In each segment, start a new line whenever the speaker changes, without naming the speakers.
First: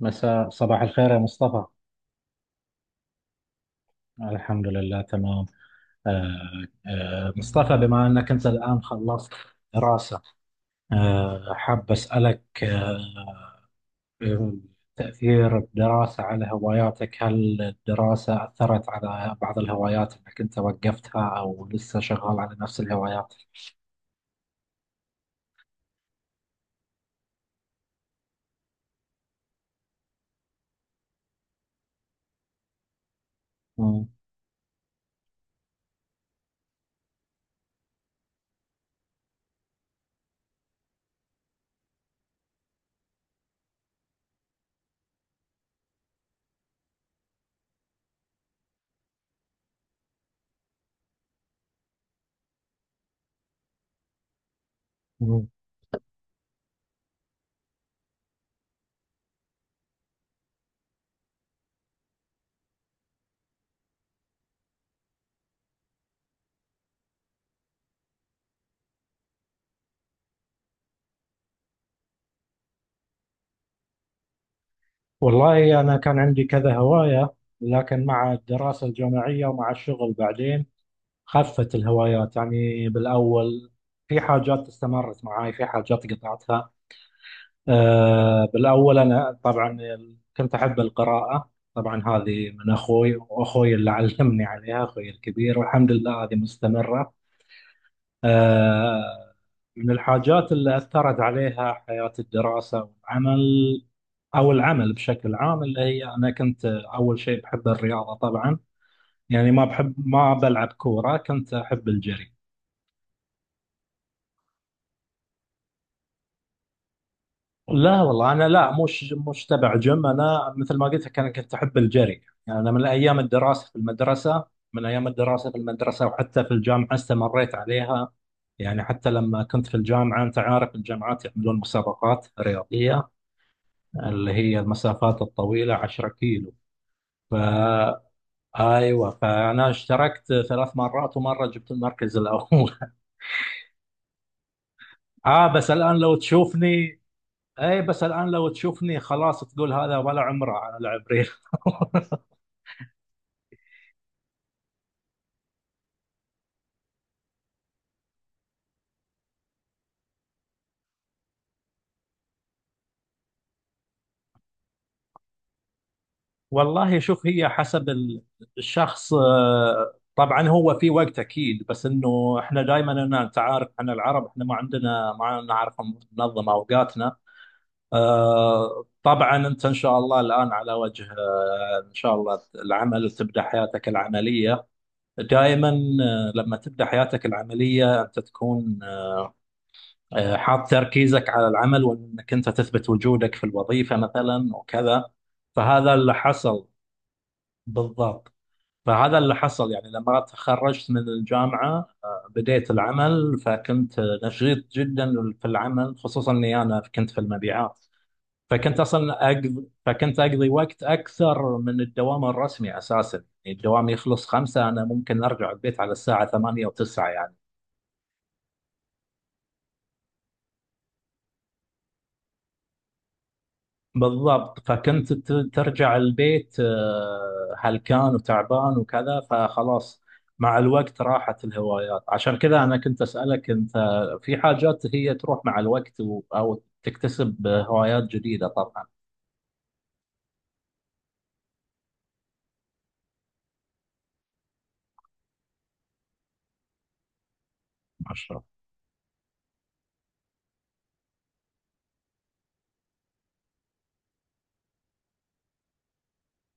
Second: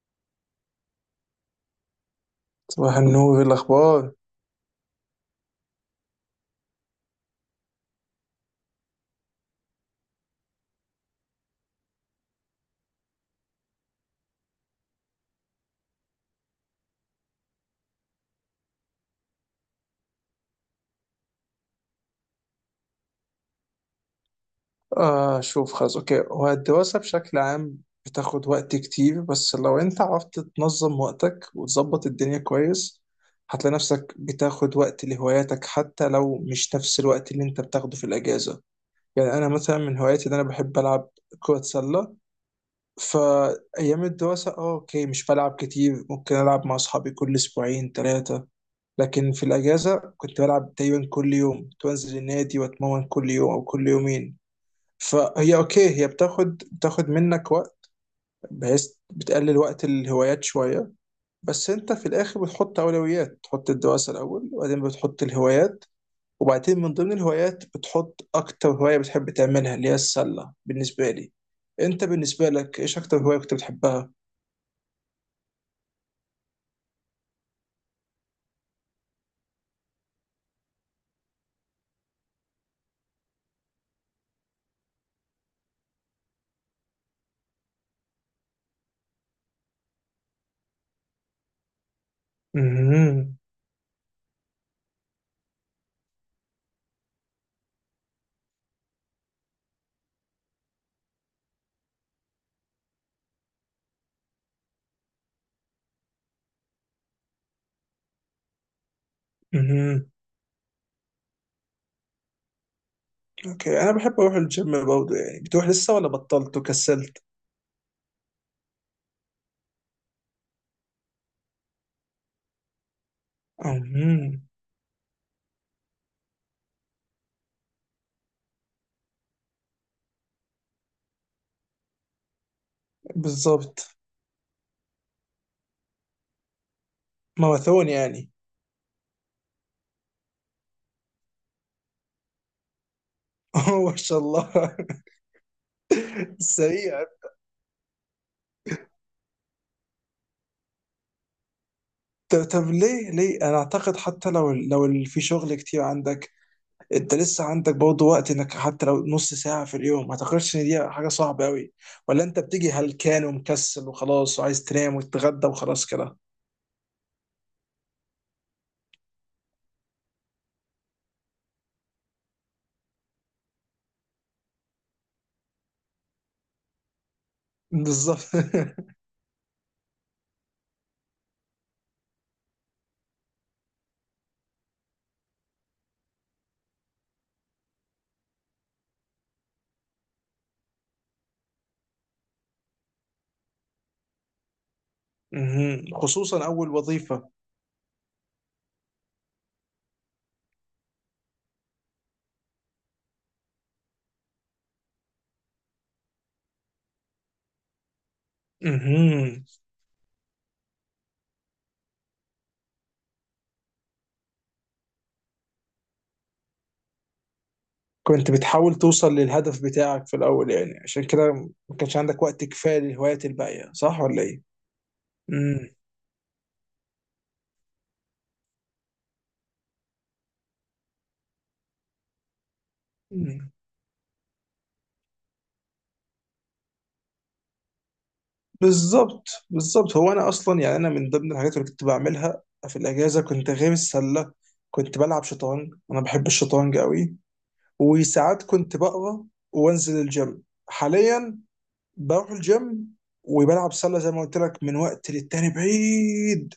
صباح الخير يا مصطفى.
وهنو إيه الأخبار؟
الحمد لله تمام. آه، مصطفى، بما أنك أنت الآن خلصت دراسة، حاب أسألك آه، تأثير الدراسة على هواياتك. هل الدراسة أثرت على بعض الهوايات أنك أنت وقفتها أو لسه شغال على نفس الهوايات؟
شوف، خلاص، أوكي. هو الدراسة بشكل عام بتاخد وقت كتير، بس لو أنت عرفت تنظم وقتك وتظبط الدنيا كويس، هتلاقي
مم.
نفسك بتاخد وقت لهواياتك، حتى لو مش نفس الوقت اللي أنت بتاخده في الأجازة. يعني أنا مثلا من هواياتي إن أنا بحب ألعب كرة سلة. فأيام الدراسة، أوكي، مش بلعب كتير، ممكن ألعب مع أصحابي كل أسبوعين ثلاثة، لكن في الأجازة كنت بلعب تقريبا كل يوم، كنت بنزل النادي وأتمرن كل يوم أو كل يومين.
مم.
فهي اوكي، هي بتاخد منك وقت، بحيث بتقلل وقت الهوايات شويه. بس انت في الاخر بتحط اولويات، تحط الدراسه الاول وبعدين بتحط الهوايات، وبعدين من ضمن الهوايات بتحط اكتر هوايه بتحب تعملها اللي هي السله بالنسبه لي. انت بالنسبه لك ايش اكتر هوايه كنت بتحبها؟
والله أنا كان عندي كذا هواية، لكن مع الدراسة الجامعية ومع الشغل بعدين خفت الهوايات يعني بالأول. في حاجات استمرت معاي، في حاجات قطعتها. أه، بالأول أنا طبعا كنت أحب القراءة، طبعا هذه من أخوي،
مهم.
وأخوي اللي علمني عليها أخوي الكبير، والحمد لله هذه مستمرة. أه، من الحاجات اللي أثرت عليها حياة الدراسة والعمل، أو العمل بشكل عام، اللي هي أنا كنت أول شيء بحب الرياضة طبعا، يعني ما بحب
مهم.
ما بلعب كورة، كنت أحب الجري.
اوكي، انا بحب اروح الجيم برضه. يعني بتروح لسه ولا بطلت وكسلت؟
لا والله انا لا، مش تبع جيم. انا مثل ما قلت لك انا كنت احب الجري، يعني انا من ايام الدراسه في المدرسه،
مهم.
من ايام الدراسه في المدرسه وحتى في الجامعه استمريت عليها. يعني حتى لما كنت في الجامعه انت عارف الجامعات يعملون مسابقات رياضيه،
بالظبط.
اللي هي المسافات الطويله 10 كيلو. ف
ماراثون يعني.
ايوه، فانا اشتركت 3 مرات ومره جبت المركز الاول.
ما شاء الله.
اه بس الان لو تشوفني.
سريع.
اي، بس الان لو تشوفني خلاص تقول هذا ولا عمره على لعب ريل.
طب ليه انا اعتقد حتى لو ال- في شغل كتير عندك، انت لسه عندك برضه وقت، انك حتى لو نص ساعة في اليوم، ما اعتقدش ان دي حاجة صعبة قوي. ولا انت بتيجي هلكان ومكسل وخلاص، وعايز تنام وتتغدى وخلاص كده؟
والله شوف، هي حسب الشخص. طبعا هو في وقت اكيد، بس انه احنا دائما، انا انت عارف احنا العرب احنا ما عندنا ما نعرف ننظم اوقاتنا.
بالظبط.
طبعا انت ان شاء الله الان على وجه، ان شاء الله العمل وتبدا حياتك العمليه دائما. لما تبدا حياتك العمليه انت تكون حاط تركيزك على العمل، وانك انت تثبت وجودك في الوظيفه مثلا وكذا. فهذا
مهم.
اللي
خصوصا
حصل.
اول وظيفة.
بالضبط. فهذا اللي حصل، يعني لما تخرجت من الجامعه بديت العمل، فكنت نشيط جدا في العمل، خصوصا اني انا كنت في المبيعات.
مهم.
فكنت اقضي وقت اكثر من الدوام الرسمي اساسا. يعني الدوام يخلص خمسة، انا ممكن ارجع البيت على الساعه 8 او 9 يعني.
كنت بتحاول توصل للهدف بتاعك في الاول يعني، عشان كده ما كانش عندك وقت كفاية للهوايات الباقية، صح ولا ايه؟
بالضبط، ترجع البيت هلكان وتعبان وكذا، فخلاص. مع الوقت راحت الهوايات، عشان كذا أنا كنت أسألك
مم.
أنت، في حاجات هي تروح مع الوقت، أو تكتسب هوايات جديدة طبعا.
بالظبط، بالظبط. هو انا اصلا يعني انا من ضمن الحاجات اللي كنت بعملها في الاجازه، كنت غير السله كنت بلعب شطرنج، انا بحب الشطرنج قوي،
أشرف.
وساعات كنت بقرا وانزل الجيم. حاليا بروح الجيم وبلعب سله زي ما قلت لك من وقت للتاني بعيد،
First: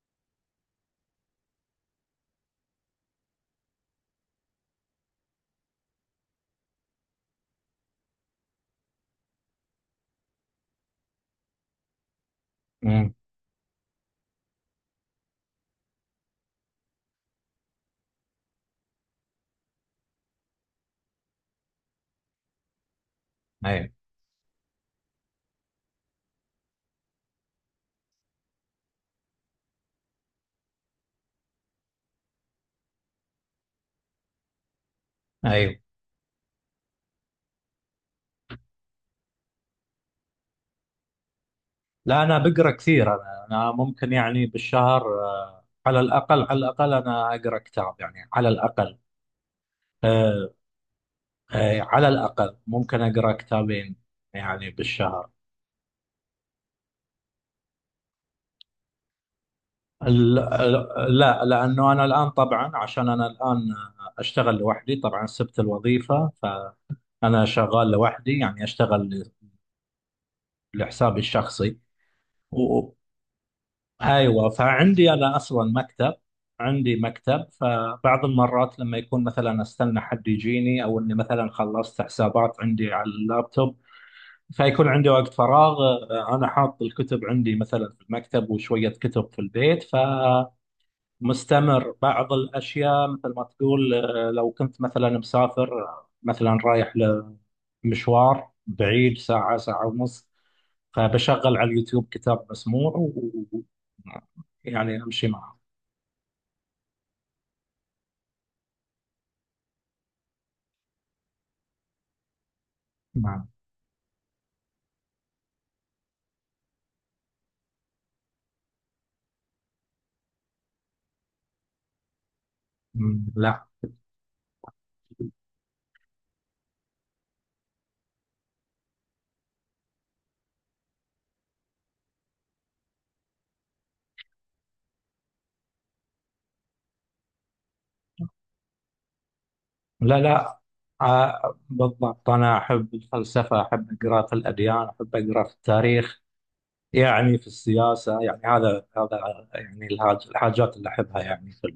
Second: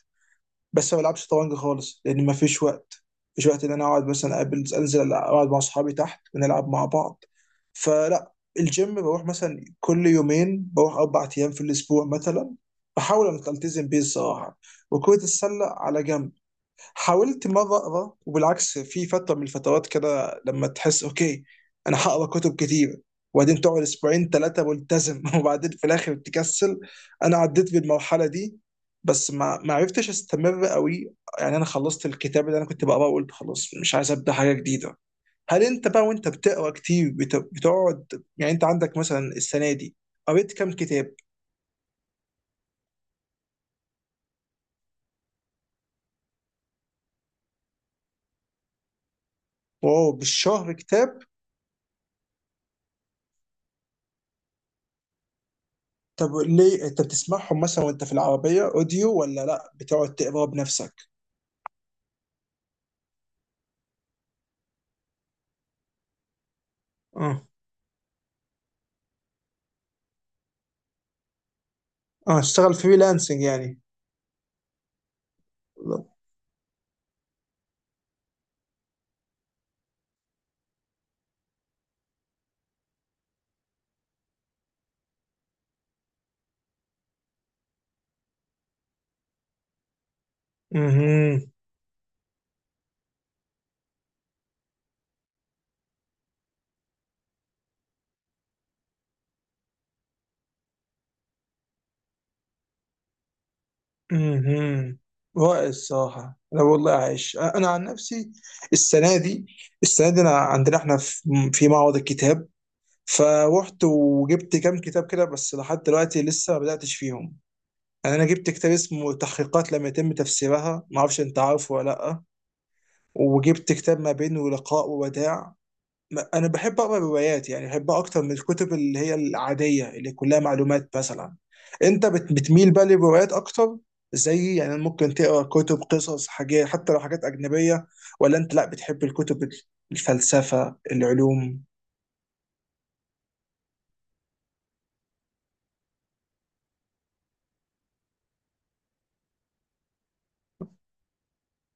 بس ما بلعبش شطرنج خالص لان ما فيش وقت. مفيش وقت ان انا اقعد مثلا اقابل، انزل اقعد مع اصحابي تحت ونلعب مع بعض، فلا. الجيم بروح مثلا كل يومين، بروح اربع ايام في الاسبوع مثلا،
امم.
بحاول ان التزم بيه الصراحه. وكرة السله على جنب. حاولت مره اقرا وبالعكس في فتره من الفترات كده، لما تحس اوكي انا هقرا كتب كتير، وبعدين تقعد
أيوه.
اسبوعين ثلاثه ملتزم وبعدين في الاخر تكسل. انا عديت بالمرحله دي، بس ما عرفتش استمر قوي. يعني انا خلصت الكتاب اللي انا كنت بقراه وقلت خلاص مش عايز ابدا حاجه جديده. هل
أيوه.
انت بقى وانت بتقرا كتير بتقعد، يعني انت عندك مثلا السنه دي قريت كام كتاب؟
لا، أنا بقرأ كثير، أنا ممكن يعني بالشهر، على الأقل، على الأقل أنا أقرأ كتاب، يعني على الأقل.
واو،
آه،
بالشهر كتاب.
على الأقل ممكن أقرأ كتابين يعني بالشهر.
طب ليه، انت بتسمعهم مثلا وانت في العربية اوديو، ولا لا بتقعد
ال-
تقراه بنفسك؟
لا، لأنه أنا الآن طبعا، عشان أنا الآن أشتغل لوحدي، طبعا سبت الوظيفة،
اه.
فأنا شغال لوحدي، يعني أشتغل لحسابي الشخصي.
اه، اشتغل
و...
فريلانسنج يعني.
أيوة، فعندي أنا أصلا مكتب، عندي مكتب، فبعض المرات لما يكون مثلا أستنى حد يجيني، أو إني مثلا خلصت حسابات عندي على اللابتوب، فيكون عندي وقت فراغ. أنا حاط الكتب عندي مثلا في المكتب وشوية كتب في البيت.
امم.
مستمر بعض الأشياء. مثل ما تقول لو كنت مثلا مسافر، مثلا رايح لمشوار بعيد ساعة، ساعة ونص. فبشغل على اليوتيوب كتاب مسموع و- يعني
امم.
أمشي معه.
رائع الصراحة. أنا والله عايش، أنا عن نفسي السنة دي، السنة دي أنا عندنا إحنا في في معرض الكتاب،
مع...
فروحت وجبت كام كتاب كده، بس لحد دلوقتي لسه ما بدأتش فيهم. يعني أنا جبت كتاب اسمه تحقيقات لم يتم تفسيرها، ما أعرفش أنت عارفه ولا لأ.
مم، لا.
وجبت كتاب ما بين ولقاء ووداع. انا بحب اقرا روايات، يعني بحبها اكتر من الكتب اللي هي العاديه اللي كلها معلومات مثلا. انت بتميل بقى للروايات اكتر؟ زي يعني ممكن تقرا كتب قصص، حاجات حتى لو حاجات اجنبيه، ولا انت لا بتحب الكتب ال-
لا لا
الفلسفه العلوم؟
بالضبط أنا أحب الفلسفة، أحب أقرأ في الأديان، أحب أقرأ في التاريخ، يعني في السياسة، يعني هذا هذا يعني الحاجات اللي أحبها يعني في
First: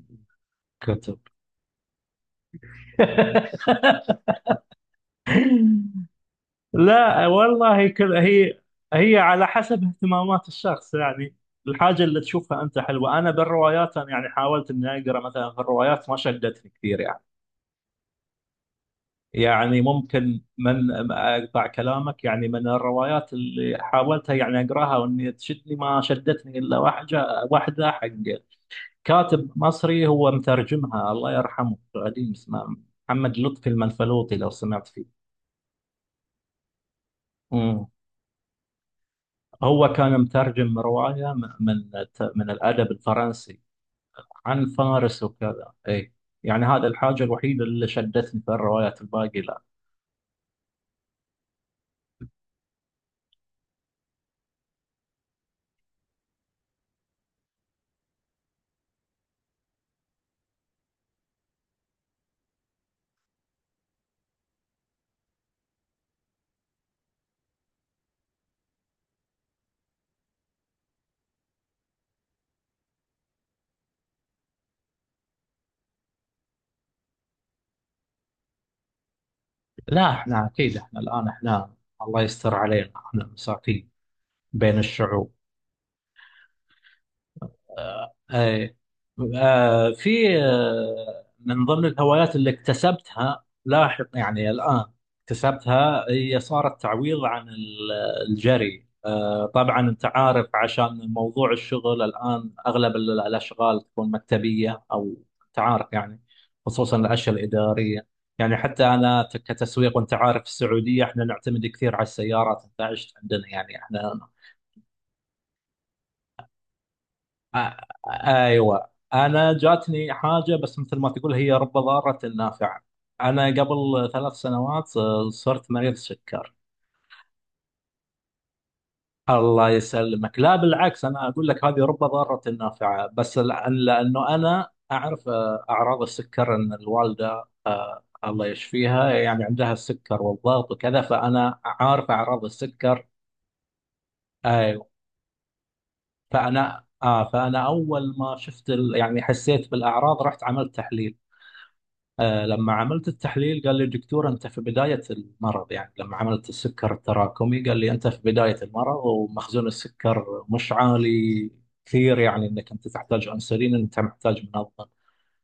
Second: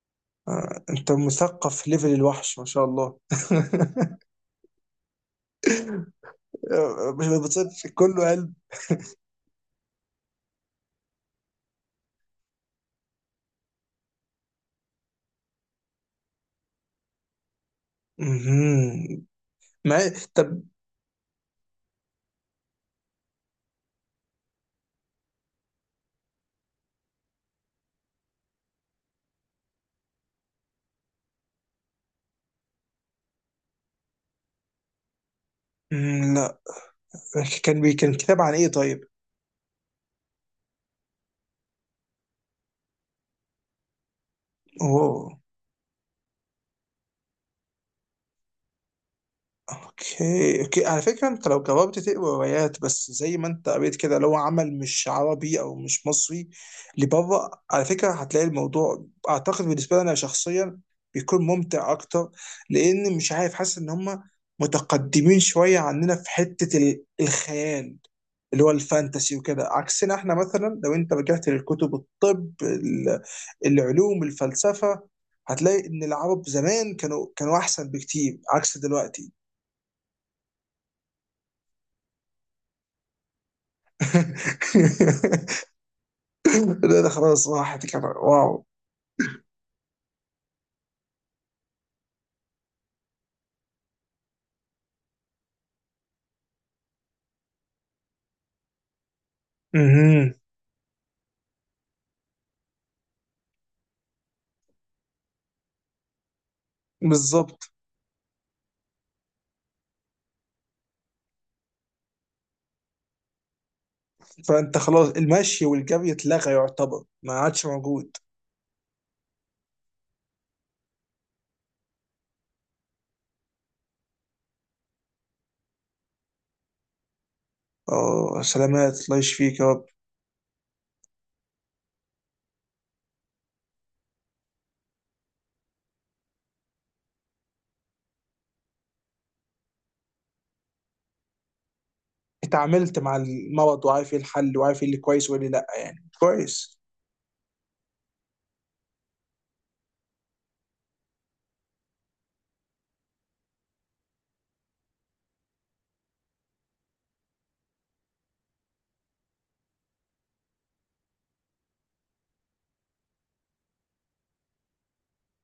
آه، انت
الكتب.
مثقف ليفل الوحش، ما شاء الله. آه،
لا
مش
والله،
بتصير.
كل
كله قلب.
هي، هي على حسب اهتمامات الشخص، يعني الحاجة اللي تشوفها أنت حلوة. أنا بالروايات، أنا يعني حاولت إني أقرأ مثلا في الروايات، ما شدتني كثير يعني.
مهم.
يعني
ما
ممكن
طب.
من أقطع كلامك، يعني من الروايات اللي حاولتها يعني أقرأها وإني تشدني، ما شدتني إلا واحدة، واحدة حق كاتب مصري هو مترجمها الله يرحمه، قديم، اسمه محمد لطفي المنفلوطي، لو سمعت فيه.
مم، لا. كان
مم.
بي كان كتاب عن ايه طيب؟
هو كان مترجم رواية من الأدب الفرنسي، عن فارس
اوه.
وكذا، إي. يعني هذا الحاجة الوحيدة اللي شدتني في الروايات، الباقي لا.
اوكي اوكي، على فكره انت لو جربت تقرا روايات بس زي ما انت قريت كده، لو عمل مش عربي او مش مصري، لبره، على فكره هتلاقي الموضوع اعتقد بالنسبه لي انا شخصيا بيكون ممتع اكتر، لان مش عارف، حاسس ان هم متقدمين شويه عننا في حته ال- الخيال اللي هو الفانتسي وكده، عكسنا احنا. مثلا لو انت رجعت للكتب الطب ال- العلوم الفلسفه، هتلاقي ان العرب زمان كانوا احسن بكتير عكس دلوقتي.
لا إحنا أكيد، إحنا الآن إحنا الله يستر علينا، إحنا مساكين بين الشعوب.
لا، ده خلاص راحت، كان واو.
اي، في من ضمن الهوايات اللي اكتسبتها لاحق، يعني الآن اكتسبتها، هي صارت تعويض عن الجري. طبعا انت
اها.
عارف عشان موضوع الشغل الآن اغلب الاشغال تكون مكتبية او انت عارف يعني، خصوصا الاشياء
بالظبط،
الإدارية. يعني حتى انا كتسويق، وانت عارف في السعودية احنا نعتمد كثير على السيارات، انت عشت عندنا يعني احنا
فانت خلاص المشي والجري اتلغى، يعتبر ما
آ-
عادش موجود.
ايوه انا جاتني حاجه، بس مثل ما تقول هي رب ضاره نافعه. انا قبل 3 سنوات صرت مريض سكر.
اه، سلامات، الله يشفيك يا
الله
رب.
يسلمك، لا بالعكس، انا اقول لك هذه رب ضاره نافعه، بس لانه انا اعرف اعراض السكر، ان الوالده الله يشفيها يعني عندها السكر والضغط وكذا، فانا عارف اعراض
اتعاملت
السكر.
مع المرض وعارف ايه الحل، وعارف
ايوه.
ايه اللي كويس وايه اللي لا، يعني كويس.
فانا اول ما شفت يعني حسيت بالاعراض، رحت عملت تحليل. لما عملت التحليل قال لي الدكتور انت في بدايه المرض، يعني لما عملت السكر التراكمي قال لي انت في بدايه المرض ومخزون السكر مش عالي كثير، يعني انك انت تحتاج انسولين، انت محتاج منظم.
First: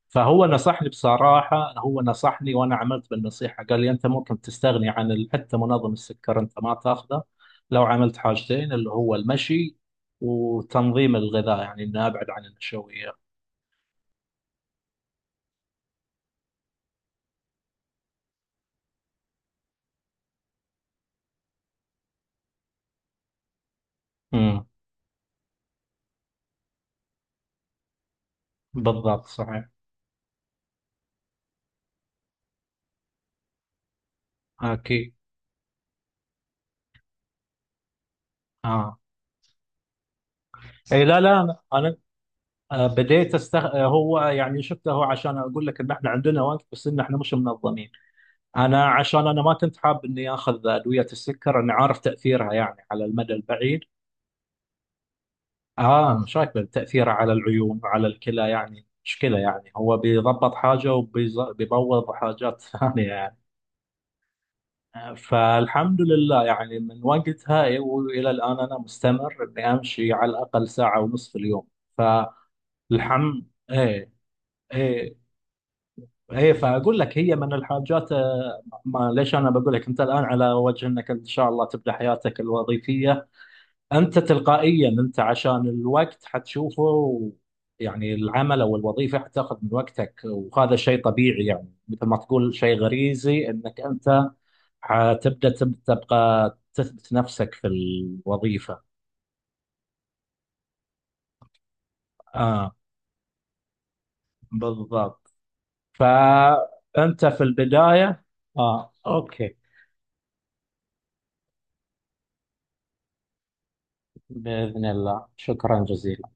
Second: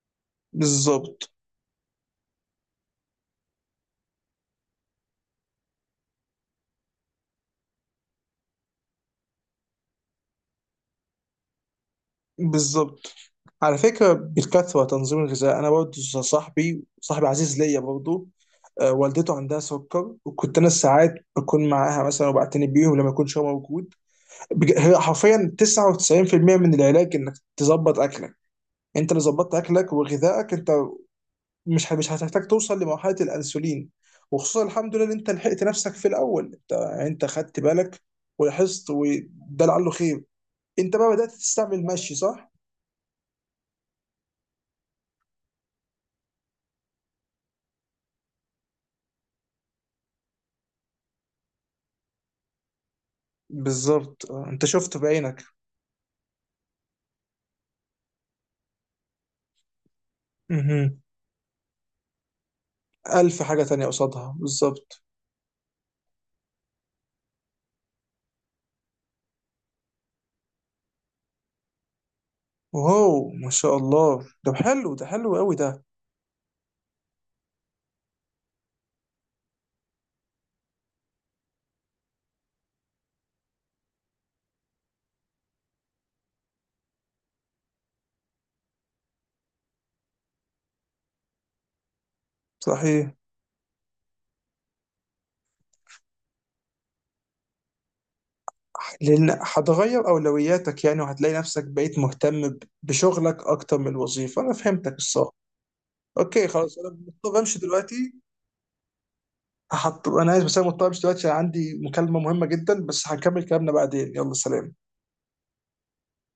فهو نصحني
بالظبط.
بصراحه، هو نصحني وانا عملت بالنصيحه، قال لي انت ممكن تستغني عن حتى منظم السكر، انت ما تاخذه لو عملت حاجتين، اللي هو المشي وتنظيم الغذاء، يعني اني ابعد عن النشويات.
بالظبط، على فكره بالكثره تنظيم الغذاء. انا برضه صاحبي، صاحبي عزيز ليا برضه، آه، والدته عندها سكر، وكنت انا ساعات بكون معاها مثلا وبعتني بيهم لما يكونش هو موجود.
امم.
هي حرفيا 99% من العلاج انك تظبط اكلك. انت لو
بالضبط
ظبطت
صحيح.
اكلك وغذائك، انت مش هتحتاج توصل لمرحله الانسولين. وخصوصا الحمد لله ان
اكيد.
انت لحقت نفسك في الاول، انت يعني انت خدت بالك ولاحظت،
اه.
وده لعله خير. انت
اي،
بقى
لا
بدات
لا،
تستعمل المشي، صح؟
بديت استغ... آه، هو يعني شفته، هو عشان اقول لك ان احنا عندنا وقت بس ان احنا مش منظمين. انا عشان انا ما كنت حاب اني اخذ ادويه السكر، انا عارف تاثيرها يعني على المدى البعيد.
بالظبط. آه، انت شفت بعينك.
اه، مشاكل تاثيرها على العيون وعلى الكلى يعني مشكله، يعني هو بيضبط حاجه
مهم.
وبيبوظ حاجات ثانيه يعني.
الف حاجه تانية قصادها بالظبط.
فالحمد لله يعني من وقتها والى الان انا مستمر اني امشي على الاقل ساعه ونص في اليوم.
واو
فالحمد
ما شاء الله،
ايه
ده حلو، ده
إيه،
حلو قوي ده.
ايه فاقول لك هي من الحاجات. ما ليش، انا بقول لك انت الان على وجه انك ان شاء الله تبدا حياتك الوظيفيه، انت تلقائيا انت عشان الوقت حتشوفه، يعني العمل او الوظيفه حتاخذ من وقتك، وهذا شيء طبيعي، يعني مثل ما تقول شيء
صحيح.
غريزي انك انت حتبدا تبقى تثبت نفسك في الوظيفه.
لان هتغير اولوياتك يعني، وهتلاقي نفسك بقيت مهتم ب-
اه
بشغلك اكتر من الوظيفه. انا فهمتك
بالضبط.
الصراحه. اوكي خلاص، انا
فانت
مضطر
في
امشي دلوقتي.
البدايه. اه اوكي.
هحط، انا اسف بس انا مضطر امشي دلوقتي عشان عندي مكالمه مهمه جدا، بس هنكمل كلامنا بعدين. يلا سلام.
باذن الله، شكرا جزيلا.